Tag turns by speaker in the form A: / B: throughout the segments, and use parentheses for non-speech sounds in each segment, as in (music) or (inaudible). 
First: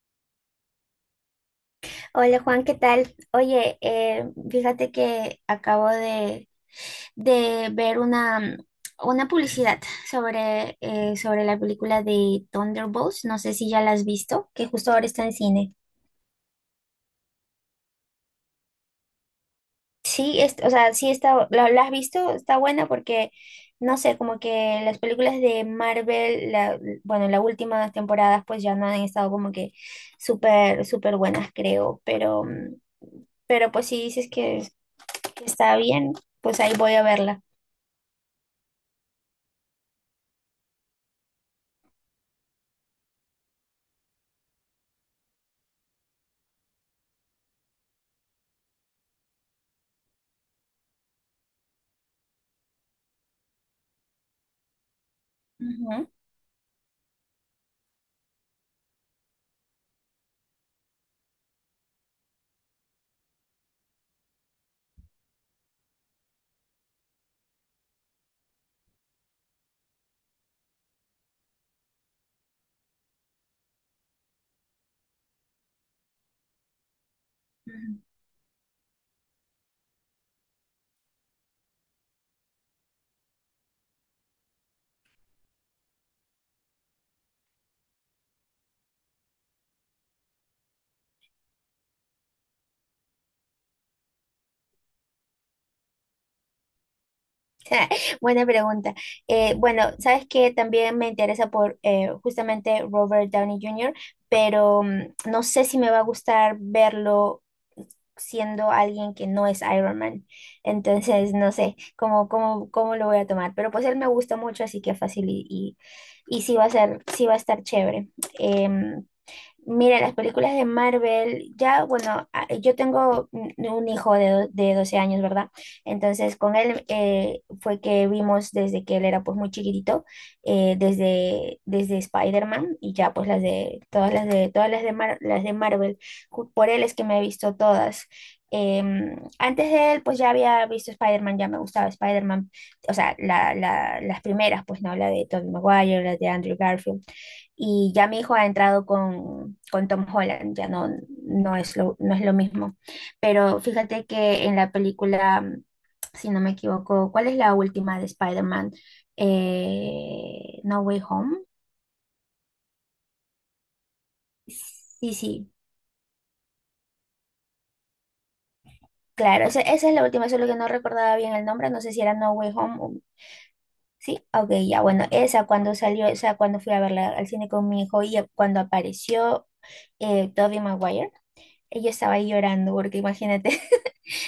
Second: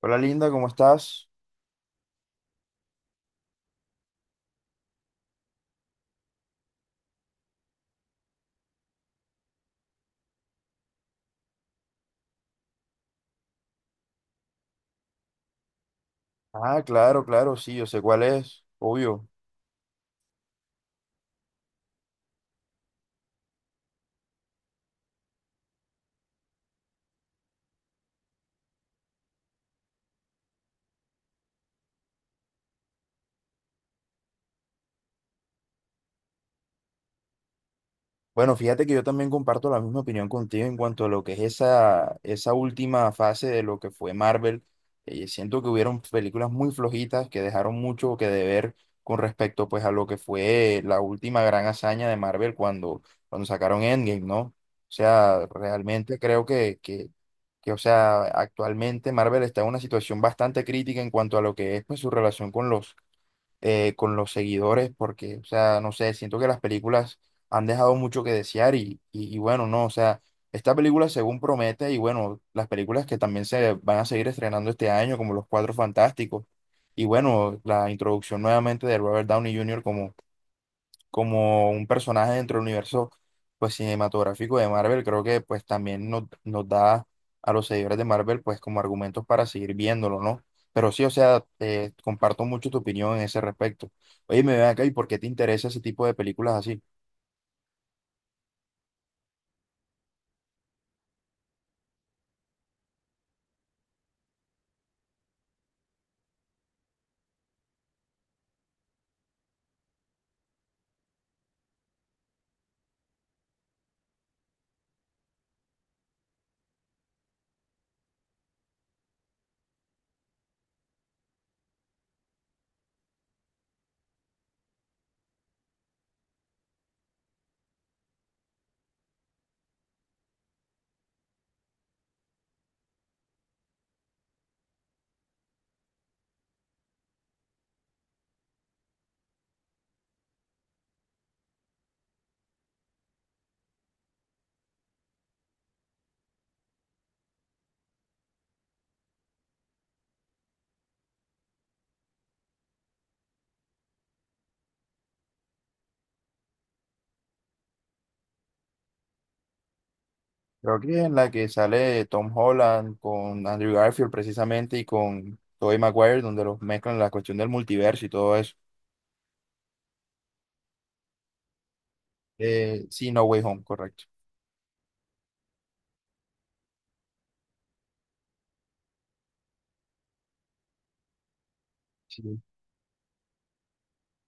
A: Hola Linda, ¿cómo estás?
B: Hola Juan, ¿qué tal? Oye, fíjate que acabo de ver una publicidad sobre, sobre la película de Thunderbolts. No sé si ya la has visto, que justo ahora está en cine.
A: Ah, claro, claro, sí, yo sé cuál es, obvio.
B: Sí, o sea, sí está, la has visto, está buena porque, no sé, como que las películas de Marvel, las últimas temporadas pues ya no han estado como que súper, súper buenas, creo, pero, pero pues sí dices que está bien, pues ahí voy a verla.
A: Bueno, fíjate que yo también comparto la misma opinión contigo en cuanto a lo que es esa, esa última fase de lo que fue Marvel. Siento que hubieron películas muy flojitas que dejaron mucho que deber con respecto pues a lo que fue la última gran hazaña de Marvel cuando sacaron Endgame, ¿no? O sea,
B: Ujú,
A: realmente creo que o sea, actualmente Marvel está en una situación bastante crítica en cuanto a lo que es pues su relación con los seguidores, porque, o sea, no sé, siento que las películas han dejado mucho que desear y bueno, no, o sea, esta película según promete y bueno, las películas que también se van a seguir estrenando este año, como Los Cuatro Fantásticos, y bueno, la
B: ujú.
A: introducción nuevamente de Robert Downey Jr. como un personaje dentro del universo pues cinematográfico de Marvel, creo que pues también nos da a los seguidores de Marvel pues como argumentos para seguir viéndolo, ¿no? Pero sí, o sea, comparto mucho tu opinión en ese respecto. Oye, me ven acá y ¿por qué te interesa ese tipo de películas así?
B: (laughs) Buena pregunta. Bueno, sabes que también me interesa por justamente Robert Downey Jr., pero no sé si me va a gustar verlo siendo alguien que no es Iron Man. Entonces, no sé cómo lo voy a tomar. Pero pues él me gusta mucho, así que fácil y sí va a ser, sí va a estar chévere. Em, Mira, las películas de Marvel, ya, bueno, a- yo tengo un hijo de, do- de 12 años, ¿verdad? Entonces, con él fue que vimos desde que él era pues muy chiquitito, desde Spider-Man y ya pues las de, todas las de, todas las de, Mar- las de Marvel, Ju- por él es que me he visto todas. Antes de él, pues ya había visto Spider-Man, ya me gustaba Spider-Man, o sea, las primeras, pues no, la de Tobey Maguire, la de Andrew Garfield y ya mi hijo ha entrado con Tom Holland, ya no, no es lo mismo. Pero fíjate que en la película, si no me equivoco, ¿cuál es la última de Spider-Man?
A: Creo
B: No Way
A: que en la
B: Home.
A: que sale Tom Holland con Andrew Garfield precisamente y
B: Sí,
A: con
B: sí,
A: Tobey Maguire, donde los mezclan la cuestión del multiverso y todo eso.
B: claro, esa es la última, solo que no recordaba bien el nombre, no sé si era No Way Home. O-
A: Sí, No Way Home, correcto.
B: Sí, ok, ya, bueno, esa cuando salió, esa cuando fui a verla al cine con mi hijo y cuando apareció Tobey Maguire, yo estaba ahí
A: Sí,
B: llorando, porque imagínate.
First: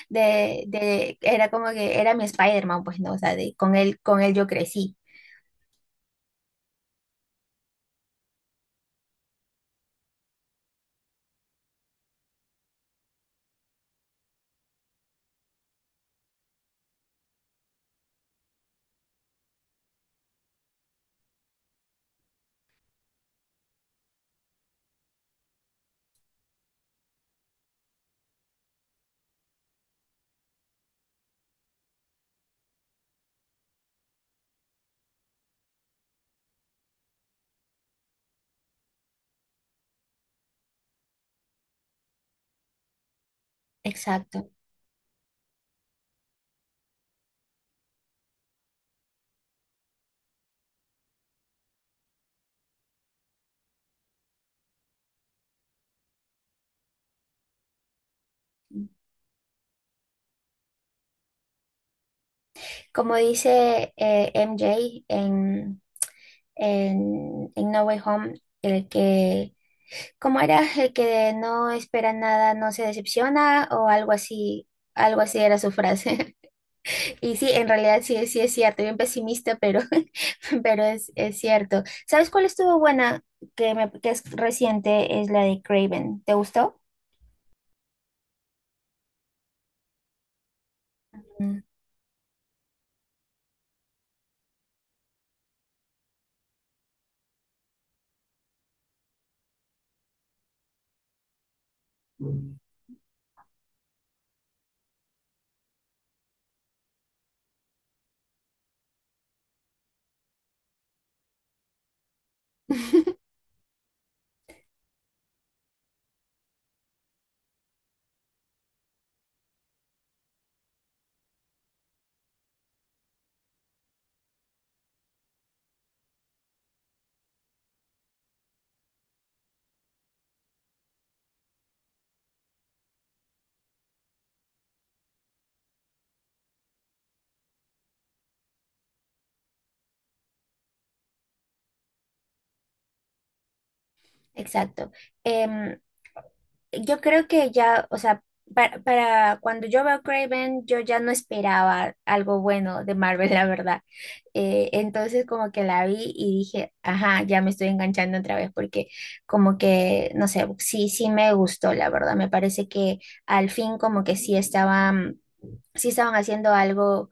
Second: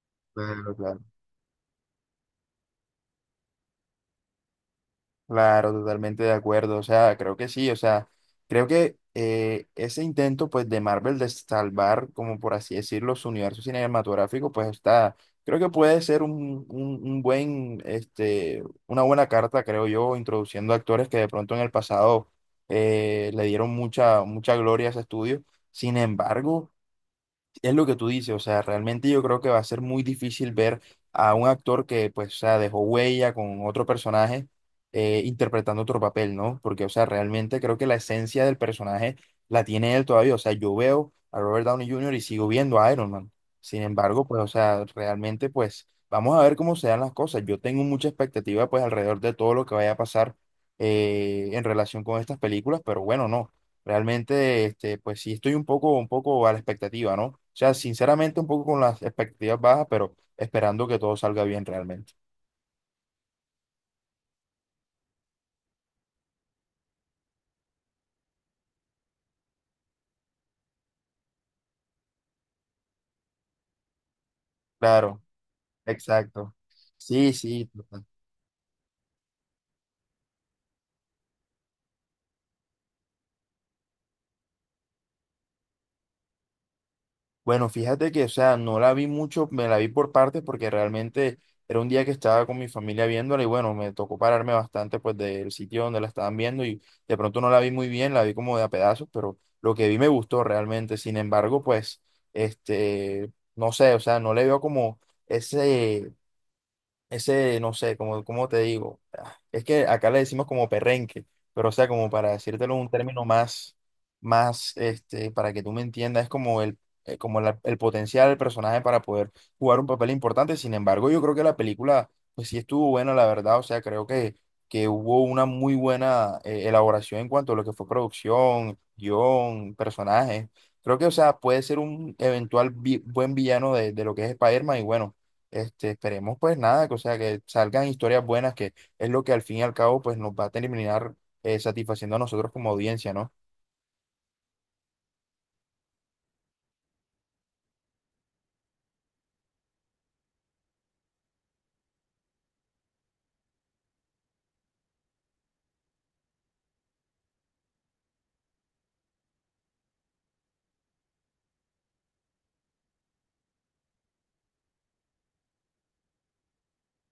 A: claro, claro.
B: Era como que era mi Spider-Man, pues no, o sea, de, con él yo crecí.
A: Claro, totalmente de acuerdo. O sea, creo que sí. O sea, creo que ese intento, pues, de Marvel de salvar, como por así decirlo, su universo cinematográfico, pues está. Creo que puede ser un buen, este, una buena carta, creo yo, introduciendo actores que de pronto en el pasado le dieron mucha gloria a ese estudio. Sin embargo. Es lo que tú dices, o sea, realmente yo creo que va a ser muy difícil ver a un actor que, pues, o sea, dejó huella con otro personaje interpretando otro papel, ¿no? Porque, o sea, realmente creo que la esencia del personaje la tiene él todavía, o sea, yo veo a Robert Downey Jr. y sigo viendo a Iron Man. Sin embargo, pues, o
B: Exacto.
A: sea, realmente, pues, vamos a ver cómo se dan las cosas. Yo tengo mucha expectativa, pues, alrededor de todo lo que vaya a pasar en relación con estas películas, pero bueno, no. Realmente, este, pues sí, estoy un poco a la expectativa, ¿no? O sea, sinceramente, un poco con las expectativas bajas, pero esperando que todo salga bien realmente.
B: Como dice MJ en, en No Way Home, el que, ¿cómo era? El que no espera nada, no se decepciona o algo
A: Claro,
B: así era su frase. (laughs)
A: exacto. Sí,
B: Y sí,
A: sí,
B: en realidad
A: total.
B: sí, sí es cierto, bien pesimista, pero, (laughs) pero es cierto. ¿Sabes cuál estuvo buena? Que, me, que es reciente, es la de Craven. ¿Te gustó?
A: Bueno, fíjate que, o sea, no la vi mucho, me la vi por partes porque realmente era un día que estaba con mi familia viéndola y bueno, me tocó pararme bastante pues del sitio donde la estaban viendo y de pronto no la vi muy bien, la vi como de a pedazos, pero lo que vi me gustó realmente. Sin embargo, pues, este, no sé, o sea, no le veo como ese, ese, no sé, como, ¿cómo te digo? Ah, es que acá le decimos como perrenque, pero o sea, como para decírtelo un término más, este, para que tú me entiendas, es como como el potencial del personaje para poder jugar un papel importante. Sin embargo, yo creo que la película, pues sí estuvo buena, la verdad. O sea, creo que hubo una muy buena elaboración en cuanto a lo que fue producción, guión, personajes. Creo que, o sea, puede ser un eventual buen villano de lo que es Spider-Man y bueno. Este, esperemos pues nada, que, o sea, que salgan historias buenas, que es lo que al fin y al cabo pues nos va a terminar satisfaciendo a nosotros como audiencia, ¿no?
B: Exacto. Em, yo creo que ya, o sea, para cuando yo veo Craven, yo ya no esperaba algo bueno de Marvel, la verdad. Entonces como que la vi y dije, ajá, ya me estoy enganchando otra vez porque como que, no sé, sí, sí me gustó, la verdad. Me parece que al fin como que sí estaba sí estaban haciendo algo,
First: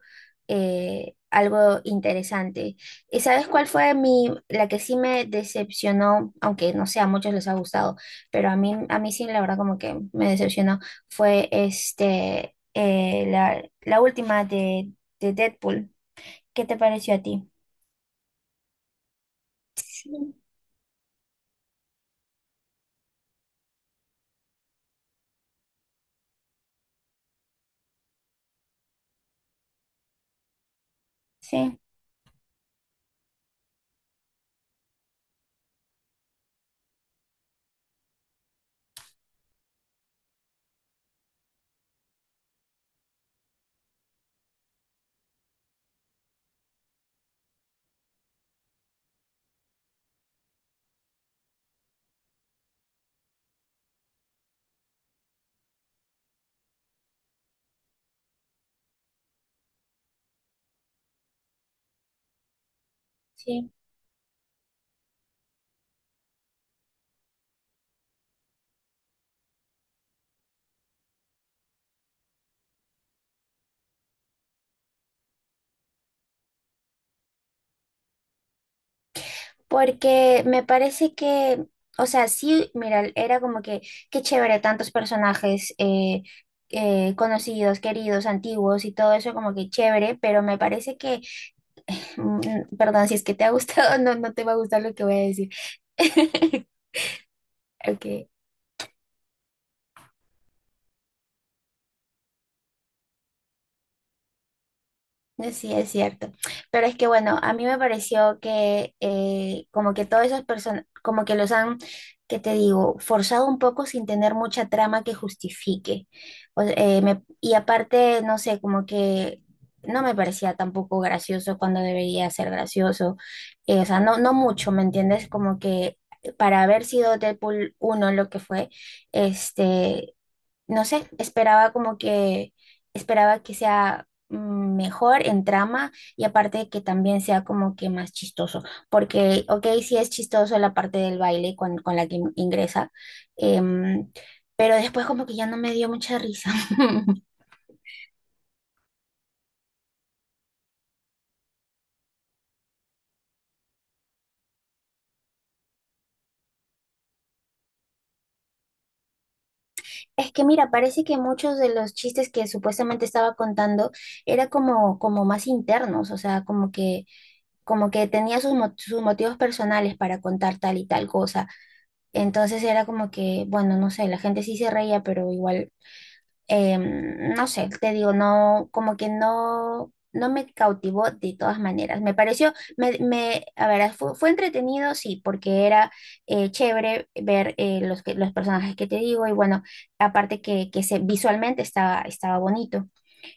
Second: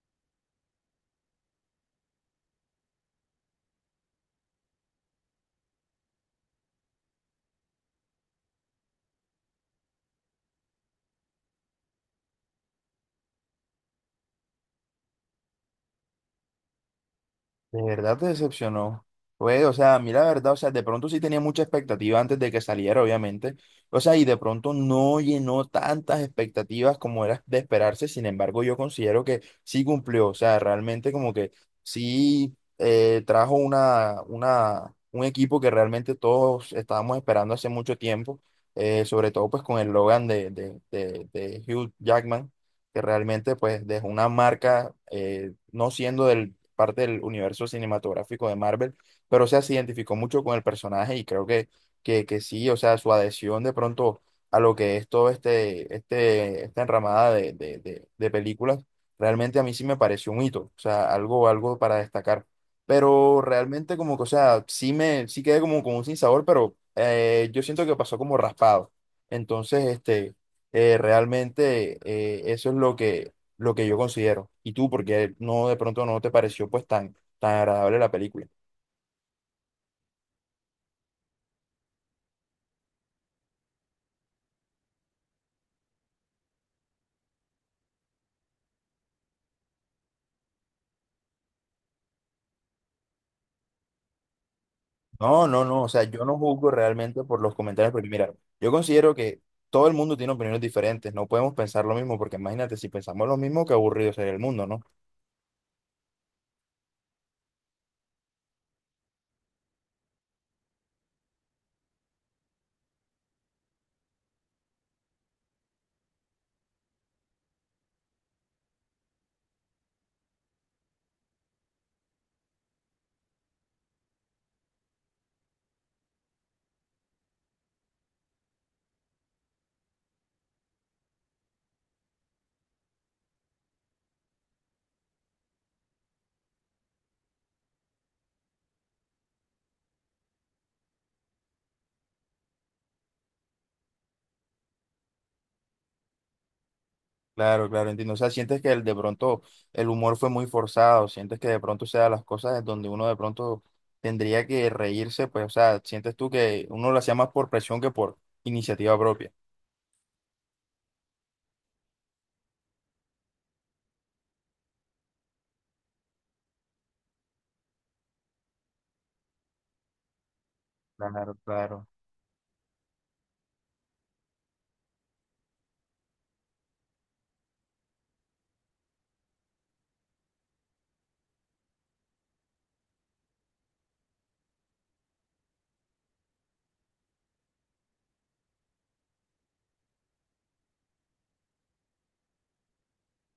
B: algo interesante. ¿Y sabes cuál fue mi, la que sí me decepcionó? Aunque no sé, a muchos les ha gustado, pero a mí sí, la verdad, como que me decepcionó. Fue este, la, la última de Deadpool. ¿Qué te pareció a ti?
A: ¿De verdad te decepcionó? Pues, o sea, a mí la
B: Sí.
A: verdad, o sea, de pronto sí tenía mucha expectativa antes de que saliera, obviamente. O sea, y de pronto no llenó tantas expectativas como era de esperarse. Sin embargo, yo considero que sí cumplió. O sea, realmente como que sí trajo un equipo que realmente todos estábamos esperando hace mucho tiempo. Sobre todo pues con el Logan de Hugh Jackman, que realmente pues dejó una marca, no siendo del parte del universo cinematográfico de Marvel, pero o sea, se identificó mucho con el personaje y creo que sí, o sea, su adhesión de pronto a lo que es todo este, esta enramada de películas, realmente a mí sí me pareció un hito, o sea, algo para destacar. Pero
B: Sí.
A: realmente como que, o sea, sí quedé como con un sinsabor, pero yo siento que pasó como raspado. Entonces, este, realmente eso es lo lo que yo considero. Y tú, porque no de pronto no te pareció pues tan agradable la película.
B: Porque me parece que, o sea, sí, mira, era como que, qué chévere, tantos personajes conocidos, queridos, antiguos y todo eso como que chévere, pero me parece que, perdón, si es que te ha gustado, (laughs) no, no te va a gustar lo que voy a
A: No,
B: decir.
A: no, no, o sea, yo no
B: (laughs)
A: juzgo realmente por los comentarios,
B: Ok.
A: porque mira, yo considero que todo el mundo tiene opiniones diferentes, no podemos pensar lo mismo, porque imagínate, si pensamos lo mismo, qué aburrido sería el mundo, ¿no?
B: Sí, es cierto. Pero es que bueno, a mí me pareció que como que todas esas personas, como que los han, que te digo, forzado un poco sin tener mucha trama que justifique. Y aparte, no sé, como que no me parecía tampoco gracioso cuando debería ser gracioso. O sea, no, no mucho, ¿me entiendes? Como que para haber sido Deadpool uno lo que fue, este no sé, esperaba como que, esperaba que sea mejor en trama y aparte que también sea como que más chistoso, porque, ok, sí es chistoso la parte del baile con la que in- ingresa, em, pero después como que ya no me dio mucha risa. (laughs)
A: Claro, claro, entiendo. O sea, sientes que el, de pronto el humor fue muy forzado, sientes que de pronto o sea las cosas en donde uno de pronto tendría que reírse, pues, o sea, sientes tú que uno lo hacía más por presión que por iniciativa propia.
B: Es que mira, parece que muchos de los chistes que supuestamente estaba contando era como, como más internos, o sea, como que tenía sus, mo- sus motivos personales para contar tal y tal
A: Claro,
B: cosa.
A: claro,
B: Entonces era como que, bueno, no sé, la gente sí se reía, pero igual, no sé, te digo, no, como que no, no me cautivó de todas maneras. Me pareció, a ver, fue, fue entretenido, sí, porque era chévere ver los personajes que te digo y bueno, aparte que se, visualmente estaba, estaba bonito.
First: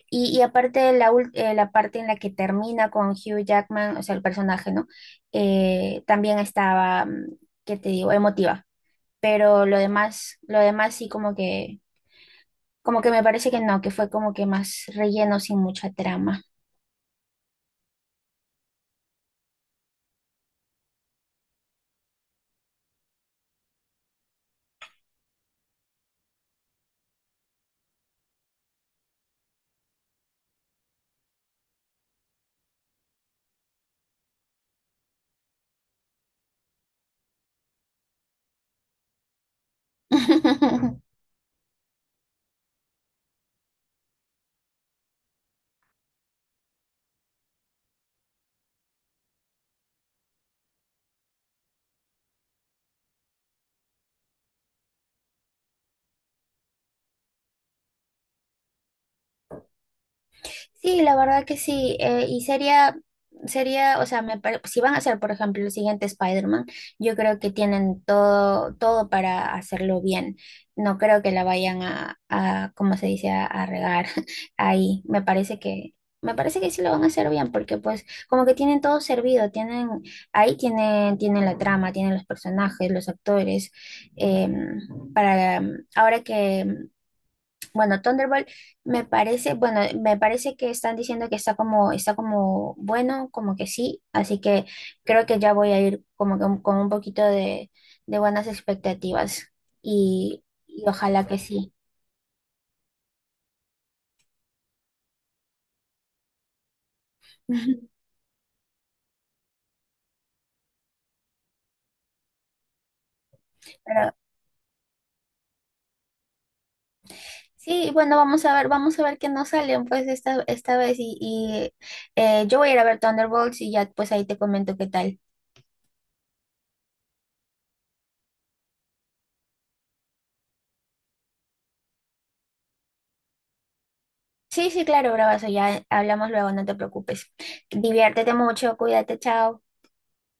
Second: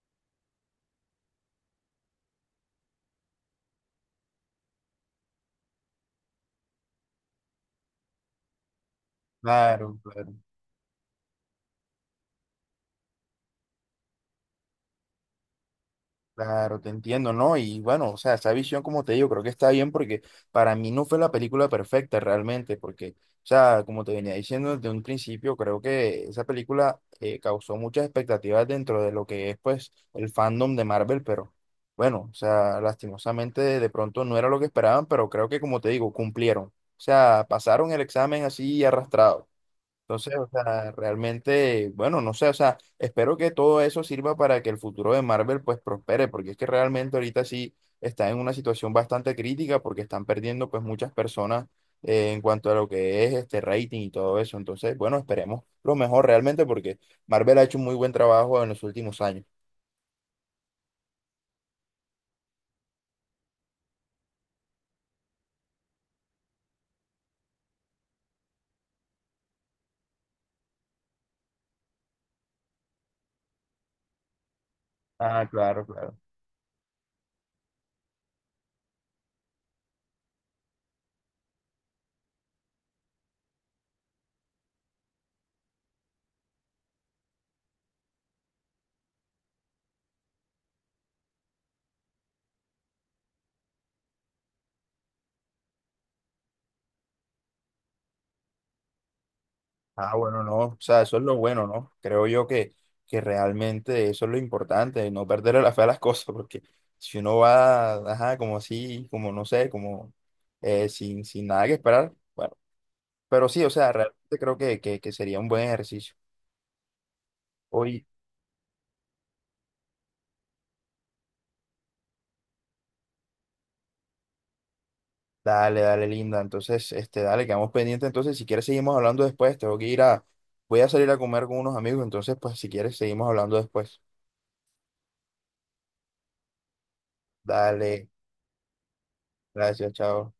B: Y aparte la, la parte en la que termina con Hugh Jackman, o sea, el personaje, ¿no? También estaba, ¿qué te digo? Emotiva, pero
A: claro, claro.
B: lo demás sí como que me parece que no, que fue como que más relleno sin mucha trama.
A: Claro, te entiendo, ¿no? Y bueno, o sea, esa visión, como te digo, creo que está bien porque para mí no fue la película perfecta realmente, porque, o sea, como te venía diciendo desde un principio, creo que esa película causó muchas expectativas dentro de lo que es, pues, el fandom de Marvel, pero bueno, o sea, lastimosamente de pronto no era lo que esperaban, pero creo que, como te digo, cumplieron. O sea, pasaron el examen así arrastrado. Entonces, o sea,
B: (laughs)
A: realmente, bueno, no sé, o sea, espero que todo eso sirva para que el futuro de Marvel pues prospere, porque es que realmente ahorita sí está en una situación bastante crítica porque están perdiendo pues muchas personas en cuanto a lo que es este rating y todo eso. Entonces, bueno, esperemos lo mejor realmente porque Marvel ha hecho un muy buen trabajo en los últimos años.
B: Sí, la verdad que sí. Sería, o sea, me pare- si van a hacer, por ejemplo, el siguiente Spider-Man, yo creo que tienen todo, todo para hacerlo bien. No creo que la vayan a ¿cómo se dice?, a regar (laughs) ahí.
A: Ah, claro, claro.
B: Me parece que sí lo van a hacer bien, porque pues como que tienen todo servido, tienen, ahí tienen, tienen la trama, tienen los personajes, los actores. em, Ahora que bueno, Thunderbolt me parece, bueno, me parece que están diciendo que está como bueno, como que sí, así que creo que ya voy a ir como que un- con un poquito de buenas expectativas
A: Ah, bueno, no, o
B: y
A: sea, eso es
B: ojalá
A: lo
B: que
A: bueno,
B: sí.
A: ¿no? Creo yo que realmente eso es lo importante, no perderle la fe a las (laughs) cosas, porque si uno va,
B: (laughs)
A: ajá, como así, como no sé, como sin nada que esperar, bueno, pero sí, o sea,
B: Pero
A: realmente creo que sería un buen ejercicio.
B: sí,
A: Hoy,
B: bueno, vamos a ver qué nos salen pues esta vez y yo voy a ir a ver Thunderbolts y ya pues ahí te comento qué tal.
A: dale, dale, linda, entonces, este, dale, quedamos pendientes, entonces, si quieres seguimos hablando después, tengo que ir a, voy a salir a comer con unos amigos, entonces, pues, si quieres seguimos hablando después.
B: Sí, sí, claro, bravazo, ya hablamos luego, no te preocupes.
A: Dale,
B: Diviértete mucho, cuídate, chao.
A: gracias, chao.